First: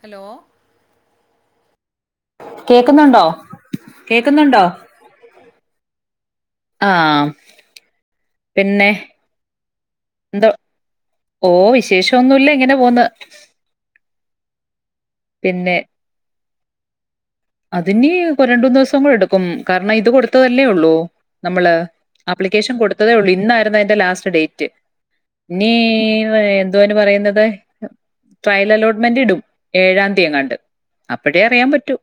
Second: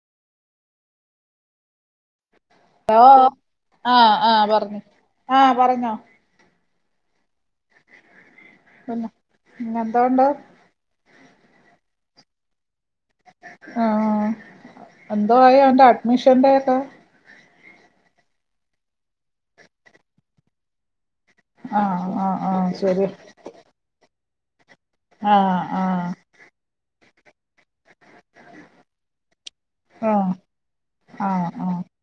Hello കേക്കുന്നുണ്ടോ ആ കേക്കുന്നുണ്ടോ ആ പറഞ്ഞോ ആ പിന്നെ എന്തോയുണ്ട് എന്തോ ഓ വിശേഷമൊന്നുമില്ല ഇങ്ങനെ- പോന്ന് എന്തൊആയോ പിന്നെ എന്തോ അഡ്മിഷന്റെ- [unintelligible] അതിനി രണ്ട് മൂന്ന് ദിവസം കൂടി എടുക്കും കാരണം ഇത് കൊടുത്തതല്ലേയുള്ളൂ നമ്മള് ആഹ് ആഹ് ആഹ് ആപ്ലിക്കേഷൻ ശരി കൊടുത്തതേയുള്ളൂ ഇന്നായിരുന്നു അതിന്റെ ലാസ്റ്റ്- ഡേറ്റ് ആഹ് ഇനി ആഹ് എന്തുവാ അതിന് പറയുന്നേ- [unintelligible] ട്രയല് ആലോട്മെന്റടും ആഹ് ഏഴാന്തിയെങ്ങാണ്ട് അപ്പഴേ ആഹ് അറിയാൻ ആഹ് പറ്റൂ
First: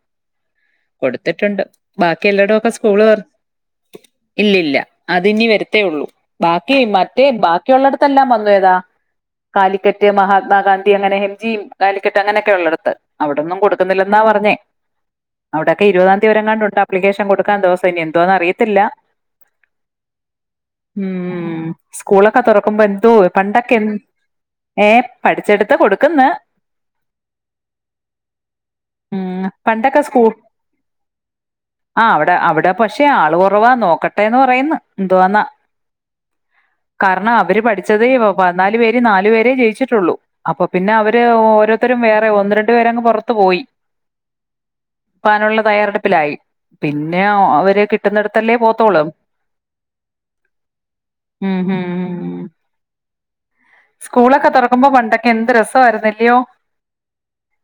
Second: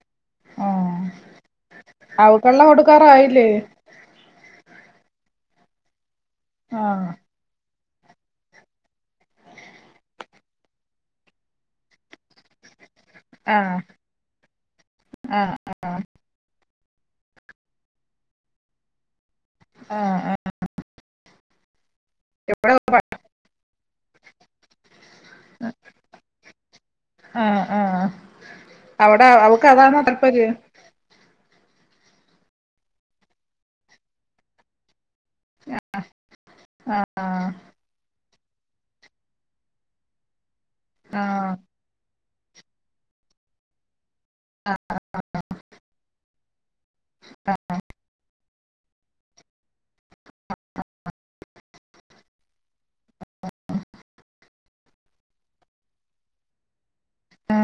ആഹ് കൊടുത്തിട്ടുണ്ട് ബാക്കി എല്ലാടോം അവക്കെല്ലാം ഒക്കെ സ്കൂള് തോറ കൊടുക്കാറായില്ലേ - ഇല്ല അതിനി വരത്തെയുള്ളു ബാക്കി ആഹ് മറ്റേ ബാ ക്കിയൊള്ളടത്തെല്ലാം വന്നു ഏതാ കാലിക്കറ്റ് മഹാത്മാഗാന്ധി അങ്ങനെ എം ജിം കാലിക്കറ്റ് അങ്ങനെയൊക്കെയുള്ളടത്ത് അവിടൊന്നും ആഹ് കൊടുക്കുന്നില്ലെന്ന പറഞ്ഞെ ആഹ് അവിടൊക്കെ ഇരുപതാംന്തി വരെയെങ്ങാ തൊട്ടപ്ലിക്കേഷൻകൊടുക്കാൻ ദിവസം നി എന്തുവാന്നറിയത്തില്ല ആഹ് ആഹ് മ് സ്കൂളൊക്കെ എവിടെ തൊറക്കുമ്പോ എന്തോ പണ്ടൊക്കെ എന്ത് ഏ പഠിച്ചെടത്ത കൊടുക്ക്ന്ന് ആഹ് ആഹ് അവിടെ മ് അവക്ക് പണ്ടൊക്കെ [unintelligible] ആ അവിടെ അവിടെ പഷേ ആളുകൊറവ നോക്കട്ടെന്ന് പറയുന്നു ന്തോന്നാ കാരണം ആഹ് അവരു പഠിച്ചതേ [unintelligible] പതിനാലു പേരിൽ നാലുപേരെ ജയിച്ചിട്ടുള്ളു അപ്പൊ പിന്നെ അവര് ആഹ് ഓരോത്തരും വേ ഒന്നുരണ്ടുപേരങ്ങു പൊറത്തുപോയി ക്കാനുള്ള തയാറെടുപ്പിലായി പിന്നെ അവര് കിട്ടുന്നടത്തല്ലേ പോ ത്തൊള്ളൂ ഊം സ്കൂളൊക്കെ തൊറക്കുമ്പോൾ പണ്ടൊക്കെ എന്ത് രസാരുന്നു അല്ലയോ ആ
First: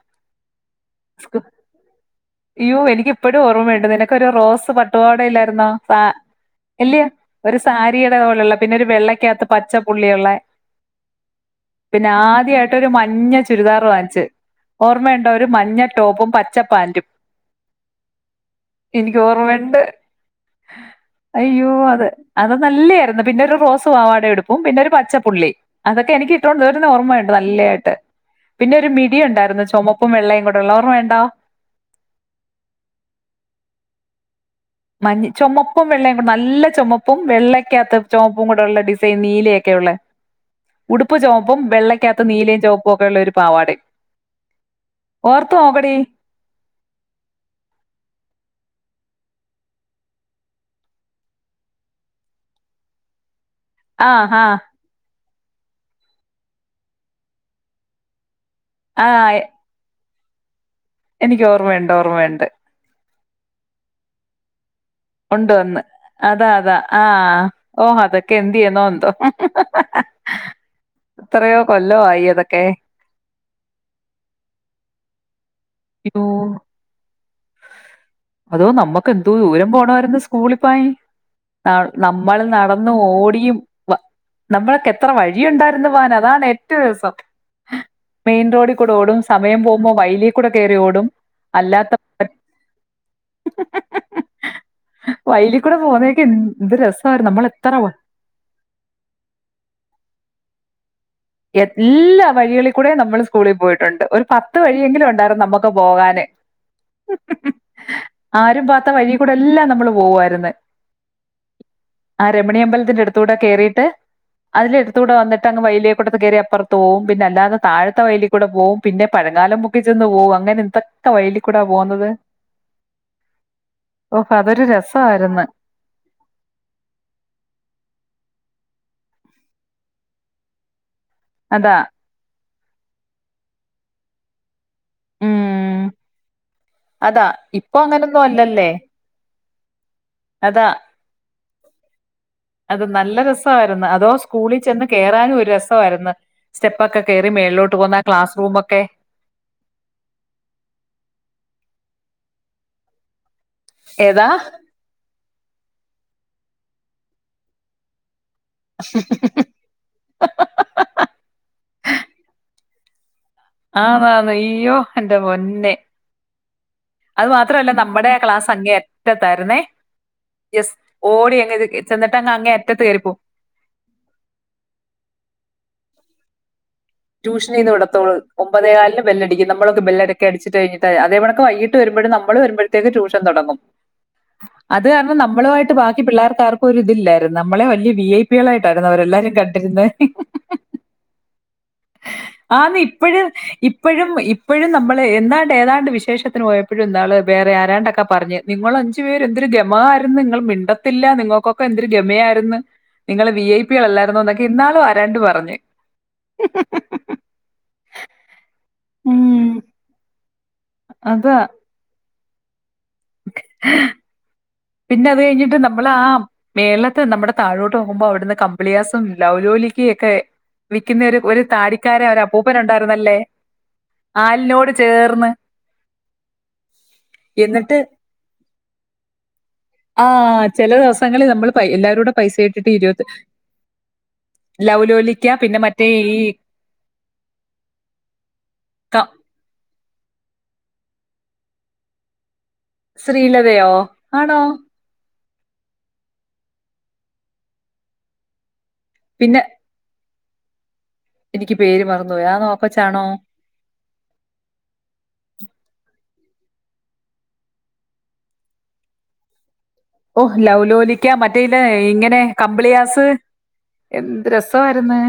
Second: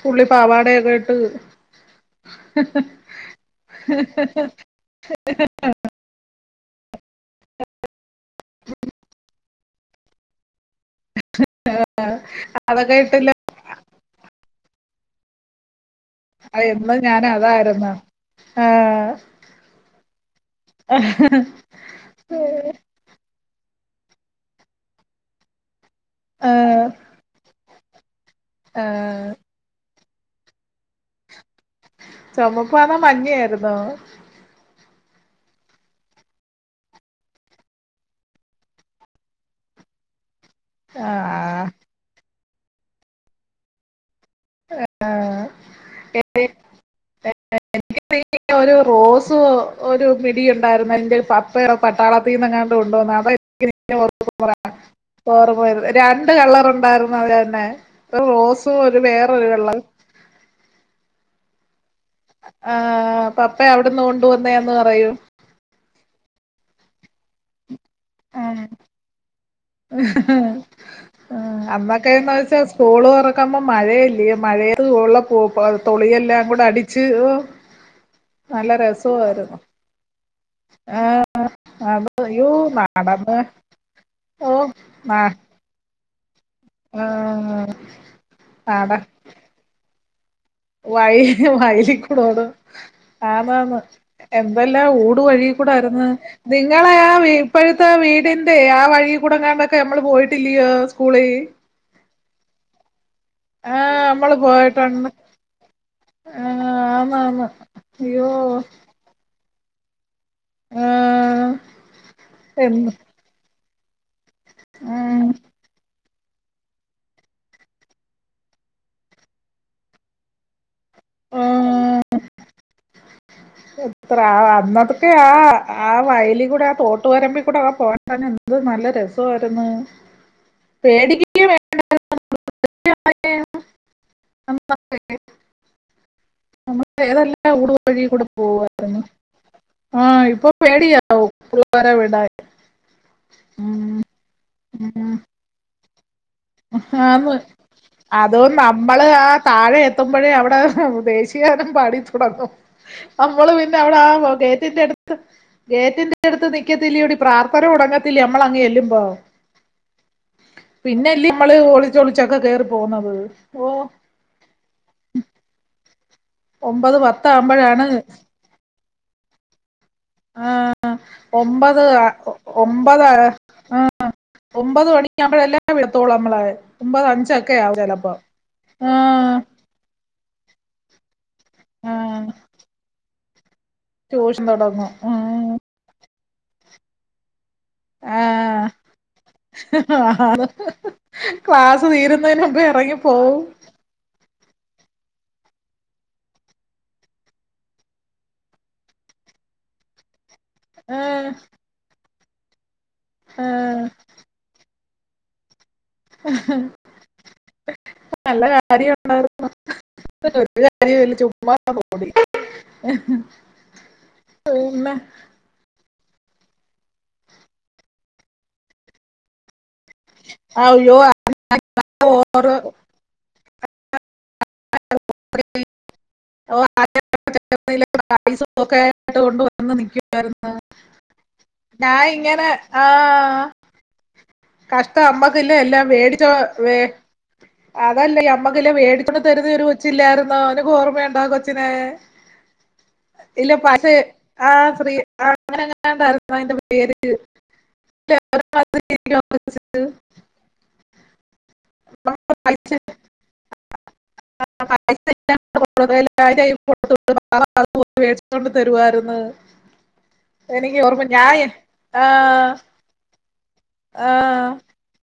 പുള്ളി പാവാട ഒക്കെ ഇട്ട് യ്യോ എനിക്ക് ഇപ്പോഴും ഓർമ്മയുണ്ട് നിനക്ക് ഒരു റോസ് പട്ടുപാവാടയില്ലായിരുന്നോ പാ ഇല്ലയോ ഒരു സാരിയുടെ പോലുള്ള പിന്നെ വെള്ളക്കാകത്ത് പച്ചപുള്ളിയൊള്ള പിന്നെ ആദ്യായിട്ട് ഒരു അതൊക്കെ ഇട്ടില്ല മഞ്ഞ ചുരിദാറ് വാങ്ങിച്ച് ഓർമ്മയുണ്ടോ ഒരു മഞ്ഞ ടോപ്പും എന്നും പച്ചപ്പാന്റും ഞാന് അതായിരുന്നു ആഹ് എനിക്കോർമ്മയൊണ്ട് അയ്യോ അത് അത് നല്ലെയാരുന്നു പിന്നൊരു റോ റോസ് പാവാടയും ഉടുപ്പും പിന്നൊരു പച്ചപുള്ളി അതൊക്കെ എനിക്ക് ഇട്ടോണ്ട് ആഹ് വരുന്ന ഓർമ്മയൊണ്ട് നല്ലെയാട്ട് ട്ട് പിന്നെ ഒരു മിഡി ആഹ് ഒണ്ടായിരുന്നു ചൊമപ് റുപ്പും വെള്ളയും കൂടൊള്ള ഓർമ്മയൊണ്ടോ ചൊമപ്പോ അതോ മഞ്ഞയായിര്ന്നോ? മഞ്ഞ് ചൊമപ്പും വെള്ളയും കൂടെ നല്ല ചൊമപ്പും വെള്ളയ്ക്കകത്ത് ചൊമപ്പും കൂടെയുള്ള ഡിസൈൻ നീലയൊക്കെയുള്ള ഉടുപ്പ് ചൊമപ്പും ആഹ് വെള്ളക്കകത്ത് നീലയും ചൊമപ്പും ഒക്കെയുള്ളൊരു പാവാടയും ആഹ് ഓർത്ത് നോക്കെടി ന്നെ ഒരു റോസു ഒരു മിഡിയൊണ്ടാര്ന്ന് എന്റെ പപ്പ പട്ടാളത്തീന്ന് കൊണ്ട് വന്ന ആ, ആ, [unintelligible] ളറ് പോയത് രണ്ട് കളറുണ്ടായിര്ന്ന് അവരന്നേ ഒരു റോസ് സും ഒരു വേറൊരു കളറും എനിക്കോർമ്മയുണ്ട് ഓർമയുണ്ട് പപ്പായവിടുന്ന് കൊണ്ടുവന്ന കൊണ്ട് വന്ന് അതാ താ ആ ഓഹ് അതൊക്ക എന്ത് ചെയ്യുന്നോ എന്തോ എത്രയോ കൊല്ലവായി അന്നൊക്കെഎന്നുവച്ചാ അതൊക്കെ. സ്കൂള് തൊറക്കുമ്പം മഴയല്ലിയോ മഴയി ഉള്ളപ്പോ തോളിയെല്ലാം യ്യോ! കൂടെ അടിച്ച് ഓ അതോ നമ്മക്കെന്തോരു ദൂരം പോണാര്ന്നു സ്കൂളിൽ പോവാൻ നട നമ്മള് അയ്യോ നടന്നും നടന്ന് ഓടിയും നമ്മൾക്കെത്ര ഓഹ് വഴിയുണ്ടായിരുന്നു പോവാന വാനേ ഒറ്റ ദിവസം ആഹ് മെയിൻ റോഡിക്കൂടോടും സമയം പോകുമ്പോ വയ്ലി വയ് വയലിക്കൂ ന്നും ആന്നാന്ന് എന്തെല്ലാം ഊടു വയലിൽ കൂടെ വഴീക്കുടാർന്ന് പോകുന്നതൊക്കെ എന്ത് നിങ്ങളെയാ രസമായിരുന്നു നമ്മൾ എത്ര ഇപ്പഴത്തെ വീടിന്റെ ആ വഴിക്കൂടെങ്ങാണ്ടൊക്കെ അമ്മള് പോയി ട്ടില്ലിയോ? എല്ലാം വഴികളിൽക്കൂടെയും നമ്മള് സ് കൂളിൽ ആഹ് പോയിട്ടുണ്ട്. ഒരു നമ്മള് പത്ത് വഴിയെങ്കിലും പോയിട്ടുണ്ട് ഉണ്ടായിർന്നമ്മക്ക് പോകാന് ആഹ് ആന്നാന്ന് അയ്യോ ആരും പോവാത്ത വഴീക്കൂടെ എല്ലാം നമ്മള് പോവാര് ന്ന്. ആഹ് ആ എന്ന് രമണിയമ്പലത്തിന്റെടുത്തൂടെ കേറീ ട്ട് അതിന്റെടുത്തുടെ ഉം വന്നിട്ടങ്ങ് വൈലെ ഇപ്പറ്ത് കേറി അപ്പർത് പോവും പിന്നല്ലാതെ താഴത്തെ വയ്ലി കൂടെ പോവും പിന്നെ പഴംകാലം മുക്കി ചെന്ന് പോകും അങ്ങനെന്തൊക്കെ വയ്ലികൂടാ പോന്നത് ഉം ഇത്ര ആ അന്നതൊക്കെ ആ ആ വയ്ലികുടെ തോട്ടു വരമ്പികുടെ ഒക്കെ പോവാൻ തന്നെ എ ന്ത്‌ നല്ല രസവാര്ന്ന്. അതാ [unintelligible] ഉം നമ്മള് അതാ വേറെല്ലാ ഊട് ഇപ്പൊ അങ്ങനൊന്നും വഴീകൂടെ അല്ലല്ലേ പോവാര്ന്നു അതാ വരെ വിടാൻ അത് നല്ലരെസവാര്ന്ന് അതോ സ്കൂളി ചെന്ന് ഉം. കേറാനു ഒരു രെസവാര്ന്ന്. ആന്ന് ക്ലാസ് അതോ റൂമൊക്കെ നമ്മള് ആ താഴെ എത്തുപൊഴേ അവ്ടെ ദേശീ ഗാനം പാടീ ട്ടുണ്ടാർന്നു. നമ്മള് പിന്നവിട ആ ഏതാ ഗേറ്റിന്റടു ത്ത് ഗേറ്റിന്റടുത് നിക്കതില്ലയോടി പ്രാർത്ഥന തൊടങ് ത്തില്ലേ നമ്മളങ് യെല്ലുമ്പോ. പിന്നല്ലേ ഒളിചൊളിച്ചൊക്കെ കേറി പോവുന്നത് ആ അതെ ഇയ്യോ എന്റെ പൊന്നേ ഒമ്പത് അത് മാത്രല്ല പത്താകുമ്പോഴാണ് നമ്മടെ ക്ലാസങ്ങേ അറ്റത്താര്ന്നേ ആ ഒമ്പത് അ ചെന്നിട്ട് അങ്ങ് ഒ അങ്ങേ അറ്റത്ത് ഒമ്പത് കയറിപ്പോ അ ഒമ്പത് മണിയാബഴല്ലെ വിടതൊള് നമ്മള് ട്യൂഷ്നീന് വിടതൊള്ളൂ ഒമ്പതേ ആ കാലിന് ബെല്ലടിക്കും നമ്മളൊക്കെ ബെല്ലടൊക്കെ [unintelligible] അതേ പോണക് വൈകിട്ട് വരുമ്പഴും ആ നമ്മള് വരുംമ്പഴ്ത്തേക് ട്യൂഷ് ഷൻ തൊടങ്ങും ട്യൂഷൻ അത് തുടങ്ങും കാരണം ഉം നമ്മളുവായ്ട്ട് ബാക്കി പിള്ളാർക്ക് ആർക്കുവൊരിതിലാരുന്ന് നമ്മള് വെല്യ ആഹ് വീഐപികളായിട്ടാണ് അവരെല്ലാരും കണ്ടരുന്നേ ക്ലാസ് തീരുന്നതിന് മുമ്പ് ഇറങ്ങി ആന്നിപ്പഴും പോവും ഇപ്പഴും ഇപ്പഴും നമ്മള് എന്താണ്ട് ഏതാണ്ട് വിശേഷതിന് പോയപ്പഴും ഇന്നാള് വേറെ ആരാണ്ടൊക്കെ പറഞ് നിങ്ങളഞ്ചുപേരു എന്തൊരു ഗെമാ ആര്ന്നു നിങ്ങള് മിണ്ടതില്ല ആഹ് നിങ്ങകൊകെ എന്തൊരു ഗെമ ആര് [unintelligible] നിങ്ങള് ആഹ് വിഐപികളല്ലാര്നോന്ന് ഒക്കെ ഇന്നാളു ആര് രണ്ടു പറഞ്ഞു അഹ് വല്ല കാര്യവും ഉം ഉണ്ടായിരുന്നോ ഒരു കാര്യവുമില്ല ചുമ്മാ അതാ ഹ് പിന്നെ അത് കഴിഞ്ഞിട്ട് നമ്മളെ ആ മേളിലത്തെ നമ്മുടെ താഴേട്ടു നോക്കുമ്പോൾ അവിടുന്ന കംപ്ലിയാസും ലൗലോലിക്കയും ക്കും അയ്യോ വിൽക്കുന്ന ഒരു താടിക്കാരൻ ഓറ് അപ്പുപ്പൻ ഉണ്ടാരുന്നല്ലോ [inaudible] നിക്കും ആഹാ ചില ദിവസങ്ങളിൽ നമ്മള് പൈസ ഇട്ടട്ടു എല്ലാരും ഞാൻ കൂടെ പൈസ ഇങ്ങനെ ഇട്ടിട്ട് കഷ്ടാ ലൗലോലിക്ക നമ്മക്ക് പിന്നെ എല്ലാം മറ്റേ ഈ വേടിച്ചേണ്ട് മേടിച്ചോണ്ട് അല്ലൊ അല്ലൊ ക- മേടിച്ചോണ്ട് തരുന്ന ഇല്ല കൊച്ച് ച്ചില്ലാരുന്നോ നിനക്ക് ഓർമയുണ്ടോ ആ കൊച്ചിനെ ഇല്ല ശ്രീലതയോ പൈസ ആണോ ആഹ് അങ്ങനെയാണ്ട ആരുന്നു അതിൻ്റെ പേര് പിന്നെ എനിക്ക് പേര് മറന്നു പോയി ആന്നോ ആ കൊച്ച് ആണോ [unintelligible] വേടിച്ചോട്ട് തരുവാരുന്നു ഓ ലൗലോലിക്കാ മറ്റേ ഇല്ല ആ, ഇങ്ങനെ കമ്പിളിയാസ് എന്ത് രസാരുന്നു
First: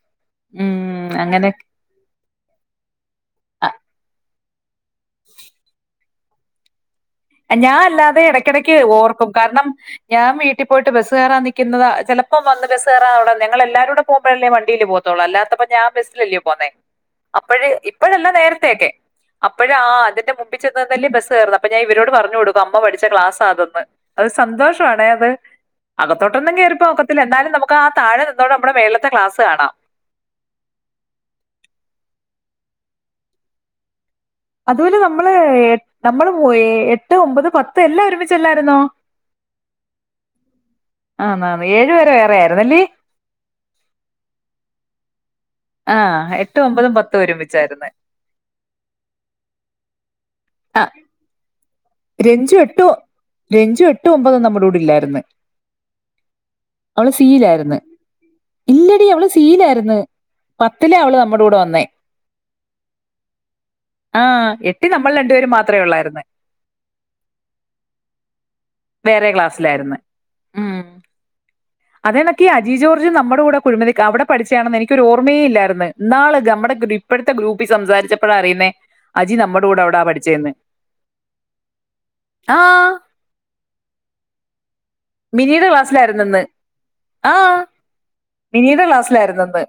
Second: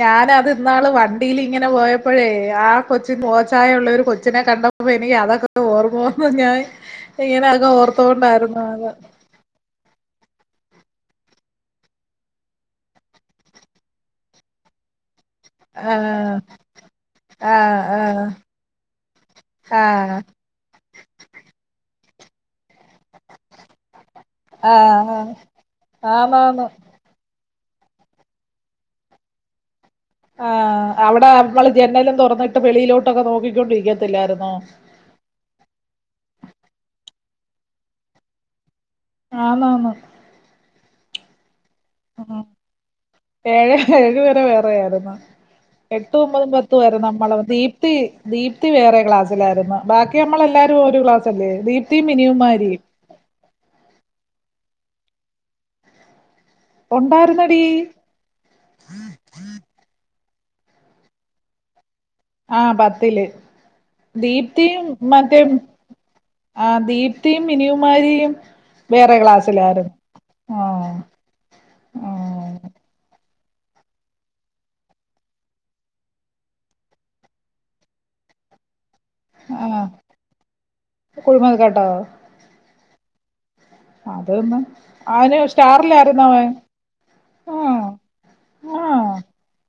ഞാൻ അത് ഇന്നാള് വണ്ടിയില് അങ്ങനെ ഇങ്ങനെ പോയപ്പോഴെ ആ കൊച്ച് മുഖഛായ ഉള്ളെരു കൊച്ച് ച്ചിനെ കണ്ടപ്പോ അപ്പോ എനിക്ക് അതെക്കെ ഓർമവന്ന് പ്പ ഞാൻ ഇങ്ങനെ ഒക്കെ ഞാൻ അല്ലാതെ ഓർത്തോണ്ടായിരുന്നു ഇടക്കിടക്ക് അത് ഓർക്കും കാരണം ഞാൻ വീട്ടില് വീട്ടിൽ പോയിട്ട് ബസ്സു കേറാൻ നിക്കുന്നത് ചിലപ്പോ വന്ന് ബസ് കേറാൻ അവിടെ വന്ന് നിക്കുന്നത് ഞങ്ങൾ എല്ലാരും കൂടെ പോകുമ്പോഴല്ലെ വണ്ടില് പോണ ത്തോള് അല്ലാത്തപ്പോഴ് ഞാൻ ആ, ബസിലല്ലേ പോണ ആ, അപ്പഴ് ആ, ഇപ്പോഴല്ല നേരത്തെയെക്കെ അപ്പഴ് ആ അതിൻ്റെ മുമ്പിൽ ചെന്നു നിന്നല്ലേ ബസ് കേറുന്ന ഇപ്പോ ഞാൻ മിസ്സിനോട് പറഞ്ഞു കൊടുക്കും അമ്മ പഠി പഠിച്ച ക്ലാസാണന്ന് അത് ആ, സന്തോഷാണേ ആ, അത് അകത്തോട്ട് ഒന്നും ആന്നാന്ന് കേറി പോകാൻ ഒക്കത്തില്ല നമുക്ക് ആ താഴെ നിന്നോണ്ട് മുകളിലത്തെ ക്ലാസ് കാണാം ആഹ് അവിടെ നമ്മളു ജനലും തുറന്നിട്ട് വെളിയിലോട്ട് നോക്കി കൊണ്ട് നിക്കും അതുപോലെ നമ്മള് ഏ നമ്മൾ പോയ എട്ട് ഒമ്പത് പത്ത് എല്ലാം ഒരുമിച്ചല്ലായിരുന്നോ അന്നന്ന് അന്നന്ന് ഉംഏഴ് ഏഴു വരെ വേറെയായിര്ന്നു എട്ടു ആഹ് ഒമ്പതും എട്ടും പത്തും ആയിരുന്നു നമ്മള ഒരുമിച്ചായിരുന്നു ദീപ്തി ദീപ്തി വേറെ ക്ലാസ്സിലായിരുന്നു ബാക്കി നമ്മളെ എല്ലാരും ആഹ് ഒരു ക്ലാസ്ല്ലേ [unintelligible] രഞ്ജു എട്ട് രഞ്ജു എട്ട് ഒമ്പത് നമ്മുടെ ടൂഡില്ലായിരുന്ന് അവള് ഉണ്ടായിരുന്നടി സീലായിന്ന് ഇല്ലടി അവള് സീലായിര്ന്ന് പത്തില അവള് നമ്മുടെ കൂടെ വന്നേ ആ പത്തില്ല് ആഹ് ദീപ്തിയും എട്ടിൽ നമ്മൾ മറ്റേ രണ്ടുപേരും മാത്രമേ ഉള്ളായിരുന്നു ആ ദീപ്തിയും മിനിയുമാരിയും വേറെ ക്ലാസ്സിലായിരുന്നു ആ അതേണക്കി അജി ജോർജ് നമ്മുടെ കൂടെ കുഴിമതി അവിടെ പഠിച്ചയാണെന്ന് എനിക്കൊ ഓർമ്മയേ ഇല്ലായിരുന്നു ഇന്നാള് നമ്മുടെ ഇപ്പോഴത്തെ ഗ്രൂപ്പിൽ സംസാരിച്ചപ്പോഴാണ് അറിയുന്നേ അജി നമ്മുടെ കൂടെ ആഹ് അവിടാ പഠിച്ചന്ന് കുഴിമത് കേട്ടോ ആ അതൊന്ന് അവന് മിനിയുടെ സ്റ്റാറിലായിരുന്നു ക്ലാസ്സിലായിരുന്നെന്ന് അവൻ ആ ആഹ് മിനിയുടെ ആഹ് ക്ലാസ്സിലായിരുന്നന്ന്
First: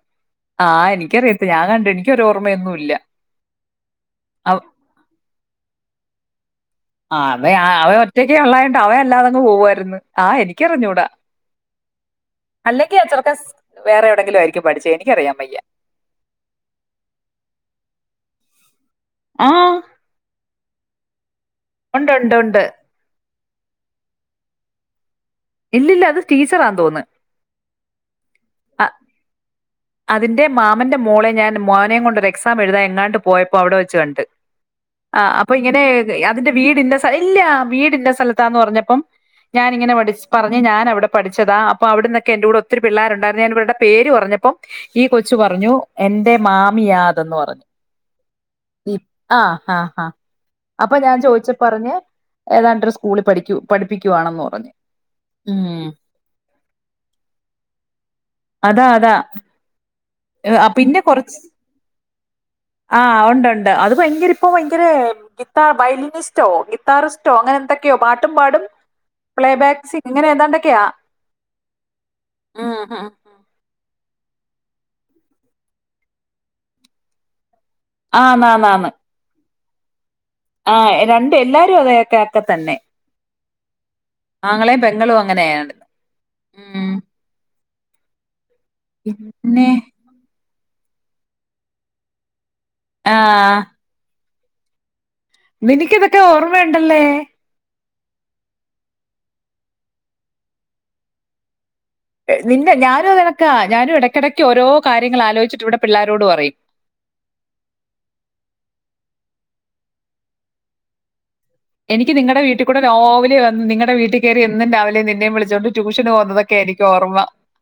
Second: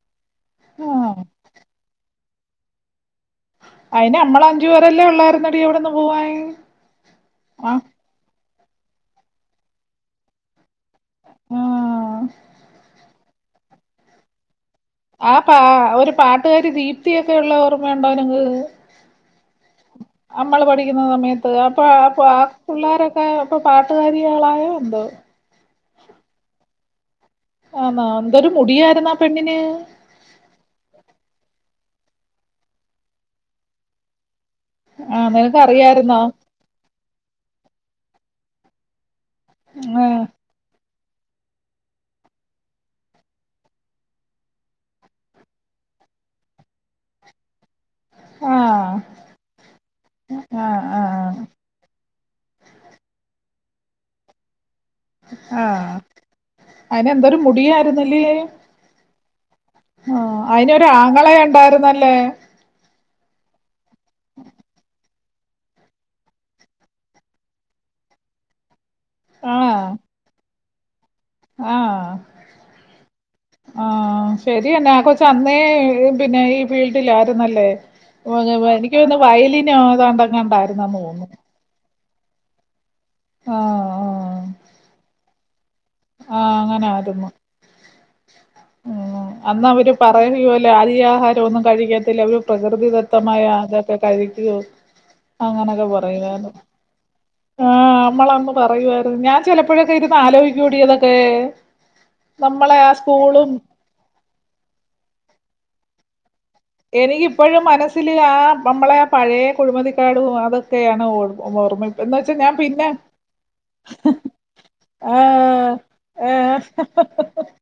ആ ആഹ് എനിക്കറിയത്തില്ല ഞാൻ കണ്ടു എനിക്കരോഓർമ്മയൊന്നുഇല്ല അയിന് നമ്മള അഞ്ചുപേരെല്ലേ ഉള്ളായിരുന്ന അടി എവിടന്ന് പോവാൻ ആഹ് അവ ആ അവയെ ഒറ്റ [unintelligible] ഉള്ളായിണ്ട് അവ അല്ലാെങ് പോവുയിരുന്നു ആഹ് എനിക്കിറിഞ്ഞൂടാ. ആ അല്ലെങ്കിൽ അത്ര ടേസ് വേറെ എവിയെങ്കിലും ആയിരി ആഹ് പാ ഒരു പാട്ടുകാരി ദീപ്തിയൊക്കെ ഉള്ള ഓർമ്മ ഉണ്ടോ നിങ്ങൾക്ക്. ആഹ് ക്കുന്നു സമയത്ത്. അപ്പൊ [unintelligible] ആ പിള്ളോരൊക്കെ. ഇപ്പൊ പാട്ടുകാരികൾ ആയോ എന്തോ. ഇല്ലില്ല അത് ടീച്ചറിയന്നേ തോന്നുന്നു. ആണോ എന്തോരു അ- മുടിയായിരുന്നു ആ പെണ്ണിന്. അതിന്റെ മാമന്റെ മോളെ ഞാൻ മോനെയയും കൊണ്ട് ഒരു എക്സാം എഴുതാൻ എങ്ങാണ്ട് പോയപ്പോ അവിടെ വച്ച് കണ്ട്. ആ അപ്പൊ ഇങ്ങനെ അതിന്റെ വീട് ഇനെ സ്ഥല ഇല്ല വീ ഇനെ സ്ഥലത്താന്ന് പറഞ്ഞപ്പോ. ഞാൻ ഇങ്ങനെ ആ പഠിച്ച പറഞ്ഞ് ഞാൻ അവിടെ. പഠിച്ചതാ അപ്പൊ അവിടന്നൊക്കെ എന്റെ കൂടെ ഒത്തിരി പിള്ളേരുണ്ടായിരുന്നു ഞാൻ ഇവരുടെ പേര് പറഞ്ഞപ്പോ. ഈ കൊച്ചു പറഞ്ഞു എന്റെ മാമിയാ അത് പറഞ്ഞു. ആ ആഹ് ആഹ് ആഹ് അപ്പൊ ആ ഞാൻ ചോദിച്ചുപ്പോ പറഞ്ഞ് ഏതാണ്ടൊരു സ്കൂളിൽ പഠിക്കു പഠിപ്പിക്കുകവാണെന്ന് പറഞ്ഞു. ഉം ആഹ് അയിന് എന്തൊരു മുടിയായിരുന്നല്ലേ. അതാ അതാ ആ അയിനൊരു പിന്നെ ആങ്ങള് കൊറച്ച് ഉണ്ടായിരുന്നല്ലേ. ആഹ് ഒണ്ട് ഒണ്ട്. ട്ട് അത് ഭയങ്കര ഇപ്പൊ ഭയങ്കര. ഗിറ്റാർ വയലിനിസ്‌റ്റോ ഗിറ്റാരിസ്റ്റോ അങ്ങനെ എന്തൊക്കെയോ പാട്ടും പാടും. പ്ലേ ബാക്ക് സിംഗ് ഇങ്ങനെ ഏതാണ്ട ക്കയാ ആഹ് ആഹ് ശരി തന്നെ ആ കൊച്ചു അന്നേ പിന്നെ ഈ ഫീൽഡിൽ ആയിരുന്നല്ലേ. ഓ ആന്ന് ആന്ന് അതുപോലെ ആന്ന് എനിക്ക് തോന്നുന്നു വയലി [unintelligible] ആഹ് രണ്ട് എല്ലാരും അതുതന്നെ. കേക്ക് തന്നെ. ആഹ് ആങ്ങളയും പെങ്ങളും അങ്ങ [unintelligible] ആ ങ്ങനെ ആയിരുന്നു. അന്ന് പിന്നെ [unintelligible] [unintelligible] പ്രകൃതി തതമായ [unintelligible] [unintelligible] നിനക്ക് ഇത് ഓക്കേ ഓർമ്മ ഇണ്ടല്ല നമ്മൾ അന്ന് പറയായിരുന്നു ഞാൻ ചെലപ്പോയക്കെ [unintelligible] നിന്റെ [unintelligible] ഞാനും ഇടക്കിടയ്ക്ക് ഓരോ കാര്യങ്ങൾ ആലോചിച്ചിട്ട് ഇവിടെ പിള്ളാരോട് പറയും. എനിക്കിപ്പോഴും മനസ്സില് ആ നമ്മളെ ആ പഴയ കുഴിമതിക്കാടും അതൊക്കെയാണ് ഓട ഓർമ്മിപ്പ എനിക്ക് എന്നുവെച്ചാ നിങ്ങടെ ഞാൻ വീട്ടിൽ കൂടെ പിന്നെ രാവിലെ വന്ന് നിങ്ങടെ വീട്ടിൽ കേറി എന്നും രാവിലെ നിന്നെയും വിളിച്ചോണ്ട് ട്യൂഷന് പോകുന്നതൊക്കെ എനിക്ക് ഓർമ്മ [unintelligible]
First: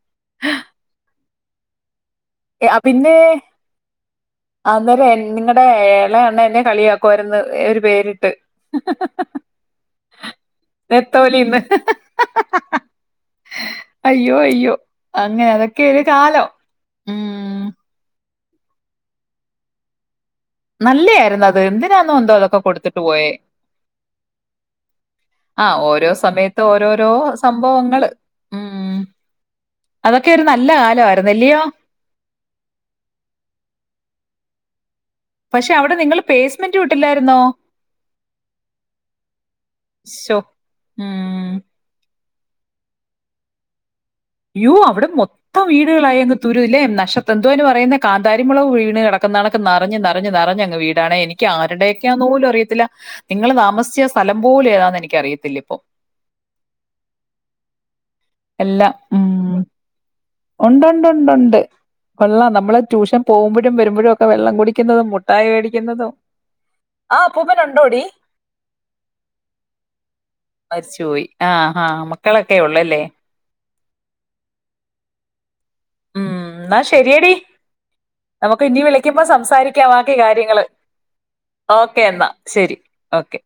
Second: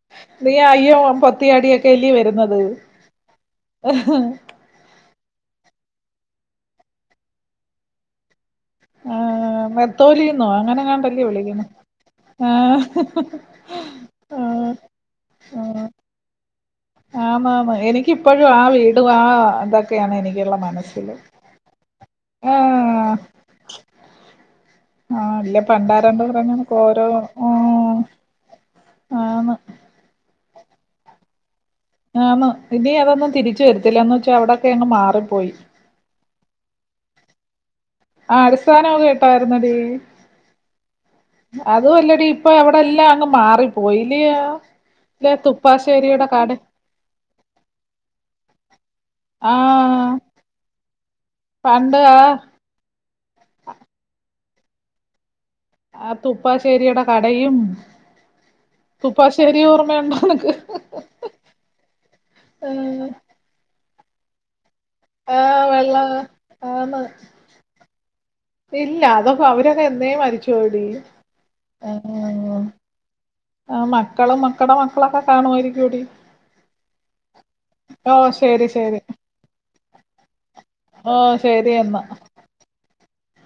നീ അയ്യോ പൊത്തിയാടിയൊക്കെയല്ലേ വരുന്നത്. എ, ആ, പിന്നെ [unintelligible] നിങ്ങടെ എളേ അമ്മ എന്നെ കളിയാക്കായിരുന്നു ഈ ഒരു പേരിട്ട്. ആഹ് നെത്തോലീന്നോ അങ്ങനെങ്ങാണ്ടല്ലേ നെത്തോലീന്ന് വിളിക്കുന്നെ ആഹ് [unintelligible] അയ്യോ ആഹ് അയ്യോ അങ്ങ് അതൊക്കെ ഒര് കാലം ഉം ഇപ്പഴും ആ വീടും ആ ഇത് [unintelligible] നല്ലേ ആയിരുന്നു അത് എന്തിനാന്നോ എന്തോ അതൊക്കെ കൊട്ത്ത്ട്ട് ആഹ് പോയേ ഇല്ല ആഹ് ഓരോ പണ്ടാരണ്ട് സമയത്ത് പറഞ്ഞണക്ക് ഓരോ ഓരോരോ ഉം സംഭവങ്ങള് ആന്ന് മ് ക്കെര് നല്ലകാലമായിര്ന്നല്ലിയോ ആന്ന് ഇനി അതൊന്നും തിരിച്ച് വരത്തില്ല എന്ന് വെച്ചാ അവടെക്കെ അങ്ങ് മാറി പക്ഷെ അവടെ നിങ്ങള് പേസ്മെന്റ് ഇട്ടില്ലായിര്ന്നോ? അടിസ്ഥാന [unintelligible] ശോ ഉം അതോല്ലടി പ്പവടെല്ലാം അങ്ങ് മാറി പോയി. യോ അവടെ മൊത്തം വീട്കളായി അങ്ങ് കാട് തുരുലെ നഷ്ത്ര എന്തോ അതിന് പറയുന്നേ കാ‍ന്താരി മൊളക് വീണ് കെടക്കുന്ന നാളൊക്കെ ആഹ് നെറഞ് നെറഞ് കിട ക്കാണ് പണ്ട് ആ എനിക്കാരുടെക്കാന്ന് പോലുമറിയത്തില്ല ഇങ്ങള് താമസിച്ചിര്ന്ന സ്ഥലം പോലും ഏതാ നെനിക്കറി ആഹ് തുപ്പശ്ശേരിയുടെ കടയും തുപ്പാശ്ശേരി ഓർമയു ഉണ്ടോണ്ട്ണ്ട്ണ്ട് ഉള്ള നമ്മള് ആഹ് ട്യൂഷൻ പോകുമ്പഴും വര് മ്പഴും ഒക്ക വെള്ളങ്കുടി ക്ക്ന്നതും മുട്ടായി ആഹ് വെള്ള വേടിക്കുന്നതും ആന്ന് ആ അപ്പൂപ്പനുണ്ടോടി ഇല്ല അതൊക്കെ അവരൊക്കെ എന്നേ മരിച്ചുപോയെടി മരിച്ച് പോയി ആഹ് ആഹ് മക്കളൊക്കെ ഉള്ളല്ലേ ആഹ് മക്കളും മക്കടെ മക്കളൊക്കെ കാണു മ് ന്നാ ശെരിയെടി ഓ ശരി നമ്മകിനി ശരി വിളിക്കുമ്പോ സംസാരിക്കാം ക്കെ കാര്യങ്ങള് ഓ ശരി ഓക്കേ എന്നാ ശെരി ഓക്കേ